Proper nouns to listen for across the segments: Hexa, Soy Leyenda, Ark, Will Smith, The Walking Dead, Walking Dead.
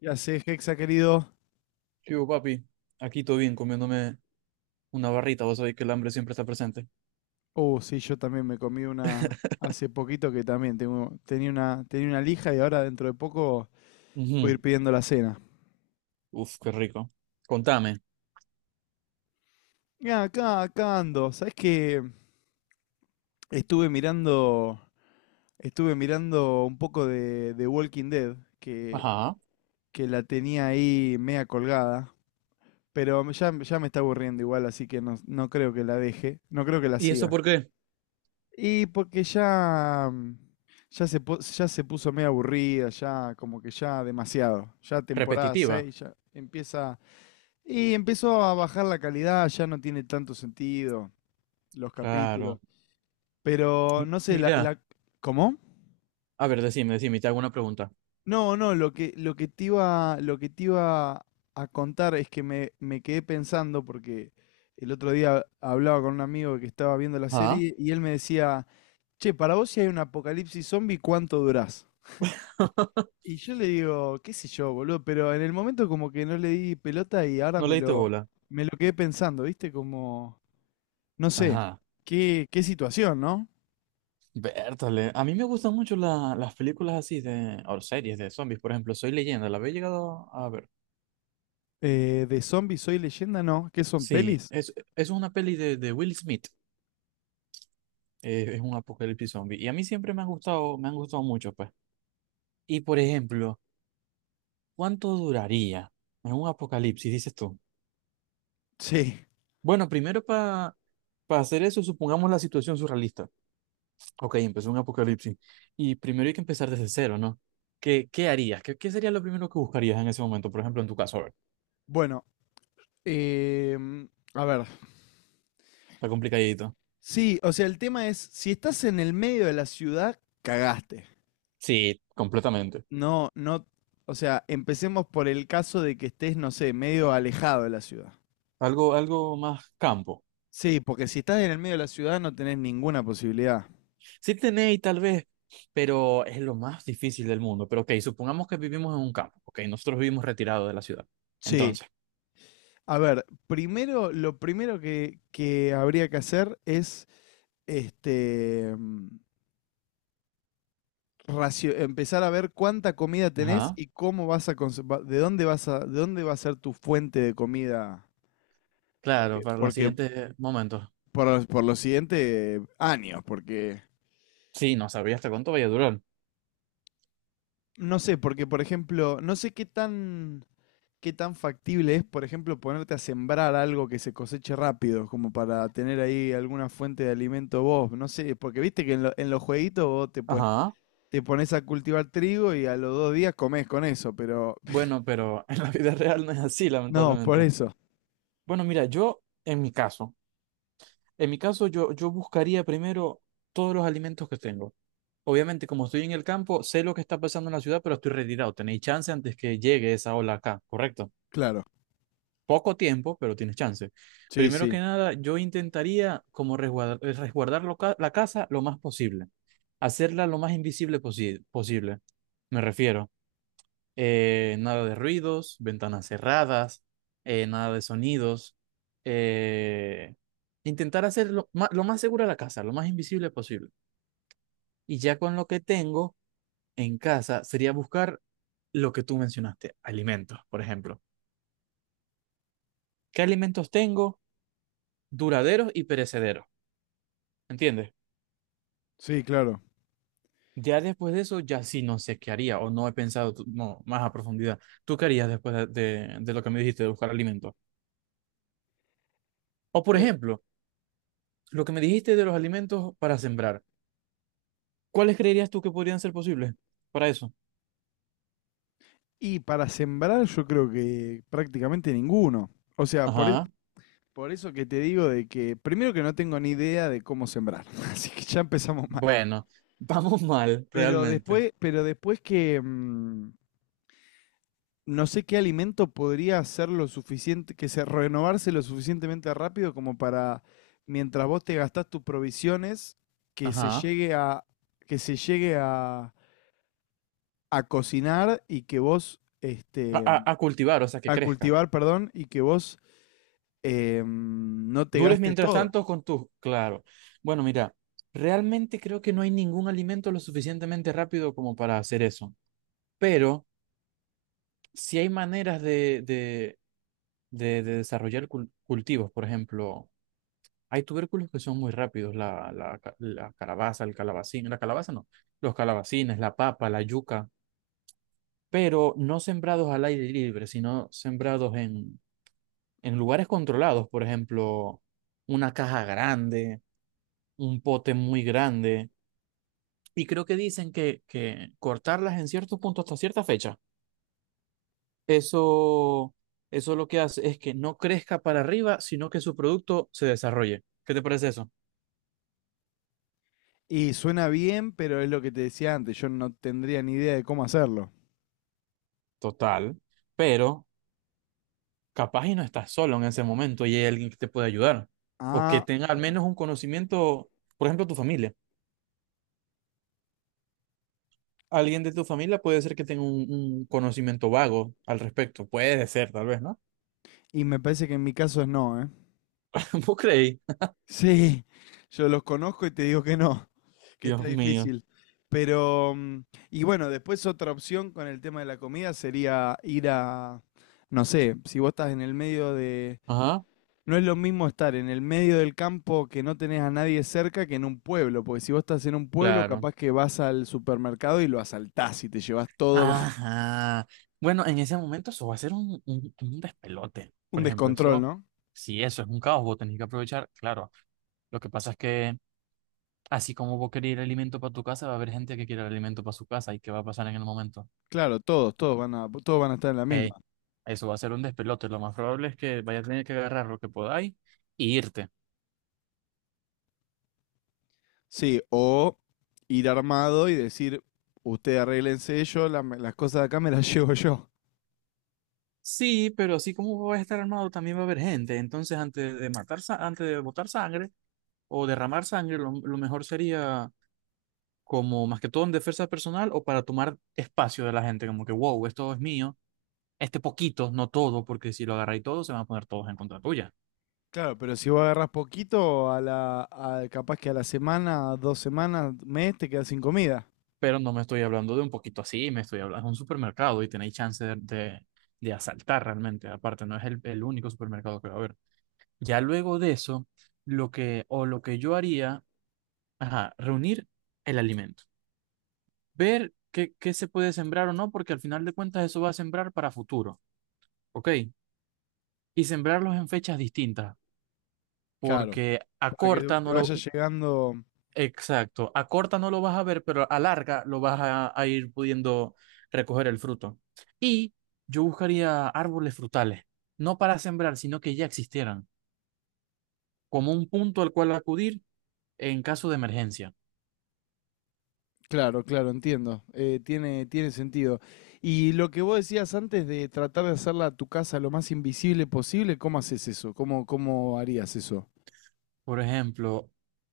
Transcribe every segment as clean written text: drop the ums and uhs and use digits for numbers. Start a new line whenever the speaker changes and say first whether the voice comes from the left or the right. left: Ya sé, Hexa, querido.
right: Yo, papi, aquí todo bien, comiéndome una barrita, vos sabéis que el hambre siempre está presente.
left: Sí, yo también me comí una hace poquito que también tenía una lija y ahora dentro de poco voy a
right: Ujú.
left: ir pidiendo la cena.
right: Uf, qué rico. Contame.
left: Ya, acá ando. ¿Sabés que Estuve mirando, estuve mirando un poco de Walking Dead, que,
right: Ajá.
left: que la tenía ahí media colgada? Pero ya me está aburriendo igual, así que no, no creo que la deje, no creo que la
right: ¿Y eso
left: siga.
right: por qué?
left: Y porque ya, ya se puso medio aburrida, ya como que ya demasiado. Ya temporada
right: Repetitiva.
left: 6 ya empieza. Y empezó a bajar la calidad, ya no tiene tanto sentido los capítulos.
right: Claro.
left: Pero no sé,
right: Mira,
left: ¿cómo?
right: a ver, decime, decime, te hago una pregunta.
left: No, no, lo que te iba, lo que te iba a contar es que me quedé pensando porque el otro día hablaba con un amigo que estaba viendo la
right: Ajá.
left: serie y él me decía, che, para vos si hay un apocalipsis zombie, ¿cuánto durás? Y yo le digo, qué sé yo, boludo, pero en el momento como que no le di pelota y ahora
right: ¿No
left: me
right: le diste
left: lo,
right: bola?
left: me lo quedé pensando, ¿viste? Como, no sé,
right: Ajá.
left: qué situación, ¿no?
right: Bertale. A mí me gustan mucho las películas así de, o series de zombies, por ejemplo, Soy Leyenda, la había llegado a ver.
left: De zombies soy leyenda, ¿no? ¿Qué son
right: Sí,
left: pelis?
right: es una peli de Will Smith, es un apocalipsis zombie, y a mí siempre me han gustado mucho, pues. Y por ejemplo, ¿cuánto duraría en un apocalipsis, dices tú?
left: Sí.
right: Bueno, primero para hacer eso, supongamos la situación surrealista. Ok, empezó un apocalipsis. Y primero hay que empezar desde cero, ¿no? ¿Qué, qué harías? ¿Qué, qué sería lo primero que buscarías en ese momento? Por ejemplo, en tu caso, a ver,
left: Bueno, a ver.
right: está complicadito.
left: Sí, o sea, el tema es, si estás en el medio de la ciudad, cagaste.
right: Sí, completamente.
left: No, no, o sea, empecemos por el caso de que estés, no sé, medio alejado de la ciudad.
right: Algo, algo más campo.
left: Sí, porque si estás en el medio de la ciudad no tenés ninguna posibilidad.
right: Sí tenéis tal vez, pero es lo más difícil del mundo. Pero ok, supongamos que vivimos en un campo. Ok, nosotros vivimos retirados de la ciudad.
left: Sí,
right: Entonces,
left: a ver, primero, lo primero que habría que hacer es este, empezar a ver cuánta comida tenés
right: ajá.
left: y cómo vas a, cons- va- de dónde va a ser tu fuente de comida,
right: Claro, para los
left: porque
right: siguientes momentos.
left: por los siguientes años, porque
right: Sí, no sabía hasta cuánto vaya a durar.
left: no sé, porque por ejemplo, no sé qué tan factible es, por ejemplo, ponerte a sembrar algo que se coseche rápido, como para tener ahí alguna fuente de alimento vos. No sé, porque viste que en los jueguitos
right: Ajá.
left: te pones a cultivar trigo y a los 2 días comés con eso, pero
right: Bueno, pero en la vida real no es así,
left: no, por
right: lamentablemente.
left: eso.
right: Bueno, mira, yo, en mi caso yo, yo buscaría primero todos los alimentos que tengo. Obviamente, como estoy en el campo, sé lo que está pasando en la ciudad, pero estoy retirado. Tenéis chance antes que llegue esa ola acá, ¿correcto?
left: Claro.
right: Poco tiempo, pero tienes chance.
left: Sí,
right: Primero que
left: sí.
right: nada, yo intentaría como resguardar, resguardar la casa lo más posible, hacerla lo más posible. Me refiero, nada de ruidos, ventanas cerradas, nada de sonidos. eh, Intentar hacer lo más segura la casa, lo más invisible posible. Y ya con lo que tengo en casa sería buscar lo que tú mencionaste, alimentos, por ejemplo. ¿Qué alimentos tengo? Duraderos y perecederos. ¿Entiendes?
left: Sí, claro.
right: Ya después de eso, ya sí no sé qué haría o no he pensado no, más a profundidad. ¿Tú qué harías después de, de lo que me dijiste de buscar alimentos? O por
left: Eh,
right: ejemplo, lo que me dijiste de los alimentos para sembrar. ¿Cuáles creerías tú que podrían ser posibles para eso?
left: y para sembrar yo creo que prácticamente ninguno. O sea,
right: Ajá.
left: por eso que te digo de que primero que no tengo ni idea de cómo sembrar, así que ya empezamos mal.
right: Bueno, vamos mal,
left: Pero
right: realmente.
left: después, no sé qué alimento podría ser lo suficiente, que se renovarse lo suficientemente rápido como para, mientras vos te gastás tus provisiones, que se
right: Ajá.
left: llegue a, que se llegue a cocinar y que vos,
right: A,
left: este,
right: a cultivar, o sea, que
left: a
right: crezca.
left: cultivar, perdón, y que vos no te
right: Dures
left: gastes
right: mientras
left: todo.
right: tanto con tus... Claro. Bueno, mira, realmente creo que no hay ningún alimento lo suficientemente rápido como para hacer eso. Pero... si hay maneras de desarrollar cultivos, por ejemplo, hay tubérculos que son muy rápidos, la, la calabaza, el calabacín, la calabaza no, los calabacines, la papa, la yuca, pero no sembrados al aire libre, sino sembrados en lugares controlados, por ejemplo, una caja grande, un pote muy grande, y creo que dicen que cortarlas en ciertos puntos hasta cierta fecha. Eso, eso lo que hace es que no crezca para arriba, sino que su producto se desarrolle. ¿Qué te parece eso?
left: Y suena bien, pero es lo que te decía antes, yo no tendría ni idea de cómo hacerlo.
right: Total, pero capaz y no estás solo en ese momento y hay alguien que te puede ayudar o que
left: Ah,
right: tenga al menos un conocimiento, por ejemplo, tu familia. Alguien de tu familia puede ser que tenga un conocimiento vago al respecto. Puede ser, tal vez, ¿no?
left: y me parece que en mi caso es no, ¿eh?
right: ¿Vos creí?
left: Sí, yo los conozco y te digo que no, que está
right: Dios mío.
left: difícil. Pero, y bueno, después otra opción con el tema de la comida sería ir a, no sé, si vos estás en el medio de...
right: Ajá,
left: No es lo mismo estar en el medio del campo que no tenés a nadie cerca que en un pueblo, porque si vos estás en un pueblo,
right: claro.
left: capaz que vas al supermercado y lo asaltás y te llevas todo,
right: Ajá. Bueno, en ese momento eso va a ser un despelote.
left: un
right: Por ejemplo,
left: descontrol,
right: eso,
left: ¿no?
right: si eso es un caos, vos tenés que aprovechar. Claro, lo que pasa es que así como vos querés el alimento para tu casa, va a haber gente que quiera el alimento para su casa. ¿Y qué va a pasar en el momento?
left: Claro, todos van a estar en la misma.
right: Ey, eso va a ser un despelote. Lo más probable es que vayas a tener que agarrar lo que podáis y irte.
left: Sí, o ir armado y decir, usted arréglense yo, las cosas de acá me las llevo yo.
right: Sí, pero así como vos vas a estar armado, también va a haber gente. Entonces, antes de matar, antes de botar sangre o derramar sangre, lo mejor sería como más que todo en defensa personal o para tomar espacio de la gente, como que, wow, esto es mío, este poquito, no todo, porque si lo agarráis todo, se van a poner todos en contra tuya.
left: Claro, pero si vos agarrás poquito, capaz que a la semana, 2 semanas, mes, te quedas sin comida.
right: Pero no me estoy hablando de un poquito así, me estoy hablando de un supermercado y tenéis chance de asaltar realmente. Aparte, no es el único supermercado que va a haber. Ya luego de eso, lo que, o lo que yo haría, ajá, reunir el alimento, ver qué, qué se puede sembrar o no, porque al final de cuentas eso va a sembrar para futuro, ¿ok? Y sembrarlos en fechas distintas
left: Claro.
right: porque a
left: Para que
right: corta
left: te
right: no lo,
left: vaya llegando.
right: exacto, a corta no lo vas a ver, pero a larga lo vas a ir pudiendo recoger el fruto. Y yo buscaría árboles frutales, no para sembrar, sino que ya existieran, como un punto al cual acudir en caso de emergencia.
left: Claro, claro, entiendo. Tiene sentido. Y lo que vos decías antes de tratar de hacerla a tu casa lo más invisible posible, ¿cómo haces eso? ¿Cómo harías eso?
right: Por ejemplo,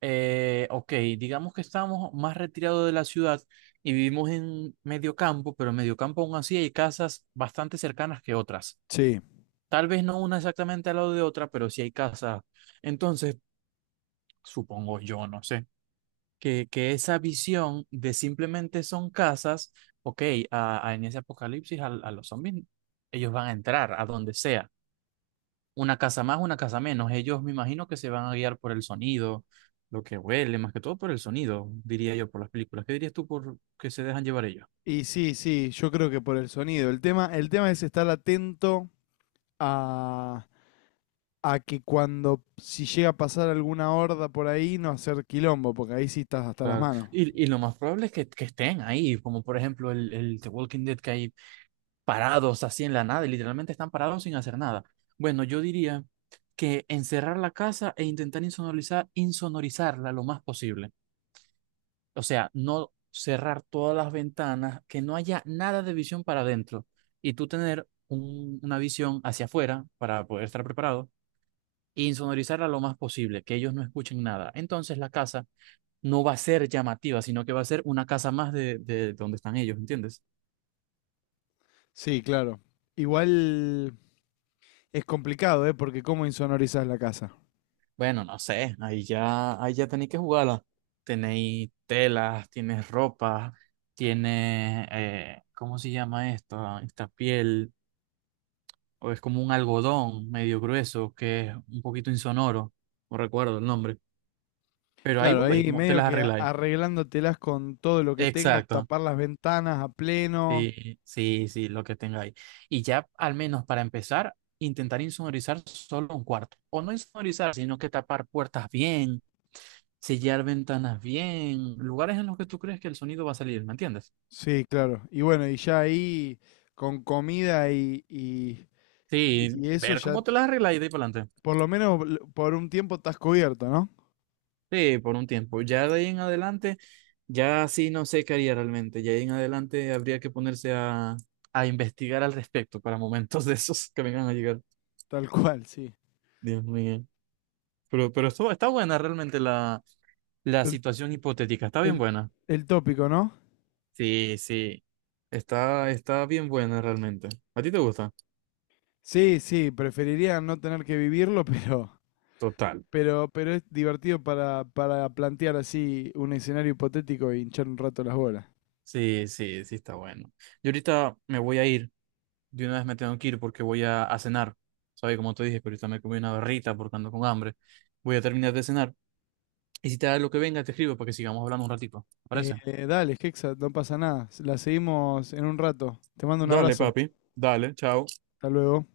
right: ok, digamos que estamos más retirados de la ciudad y vivimos en medio campo, pero en medio campo aún así hay casas bastante cercanas que otras.
left: Sí.
right: Tal vez no una exactamente al lado de otra, pero sí hay casas. Entonces, supongo yo, no sé, que esa visión de simplemente son casas, ok, a, en ese apocalipsis a los zombies, ellos van a entrar a donde sea. Una casa más, una casa menos. Ellos me imagino que se van a guiar por el sonido, lo que huele, más que todo por el sonido, diría yo, por las películas. ¿Qué dirías tú por que se dejan llevar ellos?
left: Y sí, sí, yo creo que por el sonido. El tema es estar atento a, a que cuando, si llega a pasar alguna horda por ahí, no hacer quilombo, porque ahí sí estás hasta las
right: Claro.
left: manos.
right: Y lo más probable es que estén ahí, como por ejemplo el The Walking Dead, que hay parados así en la nada, y literalmente están parados sin hacer nada. Bueno, yo diría que encerrar la casa e intentar insonorizar, insonorizarla lo más posible. O sea, no cerrar todas las ventanas, que no haya nada de visión para adentro y tú tener una visión hacia afuera para poder estar preparado e insonorizarla lo más posible, que ellos no escuchen nada. Entonces la casa no va a ser llamativa, sino que va a ser una casa más de donde están ellos, ¿entiendes?
left: Sí, claro. Igual es complicado, ¿eh? Porque cómo insonorizás la casa.
right: Bueno, no sé, ahí ya tenéis que jugarla. Tenéis telas, tienes ropa, tienes, ¿cómo se llama esto? Esta piel, o es como un algodón medio grueso que es un poquito insonoro, no recuerdo el nombre, pero ahí
left: Claro,
right: vos veis
left: ahí
right: cómo te
left: medio
right: las
left: que
right: arregláis.
left: arreglándotelas con todo lo que tengas,
right: Exacto,
left: tapar las ventanas a pleno.
right: sí, sí, sí, lo que tenga ahí. Y ya, al menos para empezar, intentar insonorizar solo un cuarto. O no insonorizar, sino que tapar puertas bien, sellar ventanas bien, lugares en los que tú crees que el sonido va a salir, ¿me entiendes?
left: Sí, claro. Y bueno, y ya ahí con comida y, y,
right: Sí,
left: y eso
right: ver
left: ya.
right: cómo te las arreglas y de ahí para adelante.
left: Por lo menos por un tiempo estás cubierto, ¿no?
right: Sí, por un tiempo. Ya de ahí en adelante, ya sí no sé qué haría realmente. Ya de ahí en adelante habría que ponerse a investigar al respecto para momentos de esos que vengan a llegar.
left: Tal cual, sí.
right: Dios mío. Pero esto, está buena realmente la... La
left: El,
right: situación hipotética está bien
left: el-
right: buena.
left: el tópico, ¿no?
right: Sí, sí. Está, está bien buena realmente. ¿A ti te gusta?
left: Sí, sí, preferiría no tener que vivirlo, pero,
right: Total.
left: pero es divertido para plantear así un escenario hipotético y hinchar un rato las bolas.
right: Sí, sí, sí, está bueno. Yo ahorita me voy a ir. De una vez me tengo que ir porque voy a cenar. ¿Sabes? Como te dije, que ahorita me comí una barrita porque ando con hambre. Voy a terminar de cenar. Y si te da lo que venga, te escribo para que sigamos hablando un ratito. ¿Te parece?
left: Dale, Hexa, no pasa nada. La seguimos en un rato. Te mando un
right: Dale,
left: abrazo.
right: papi. Dale, chao.
left: Hasta luego.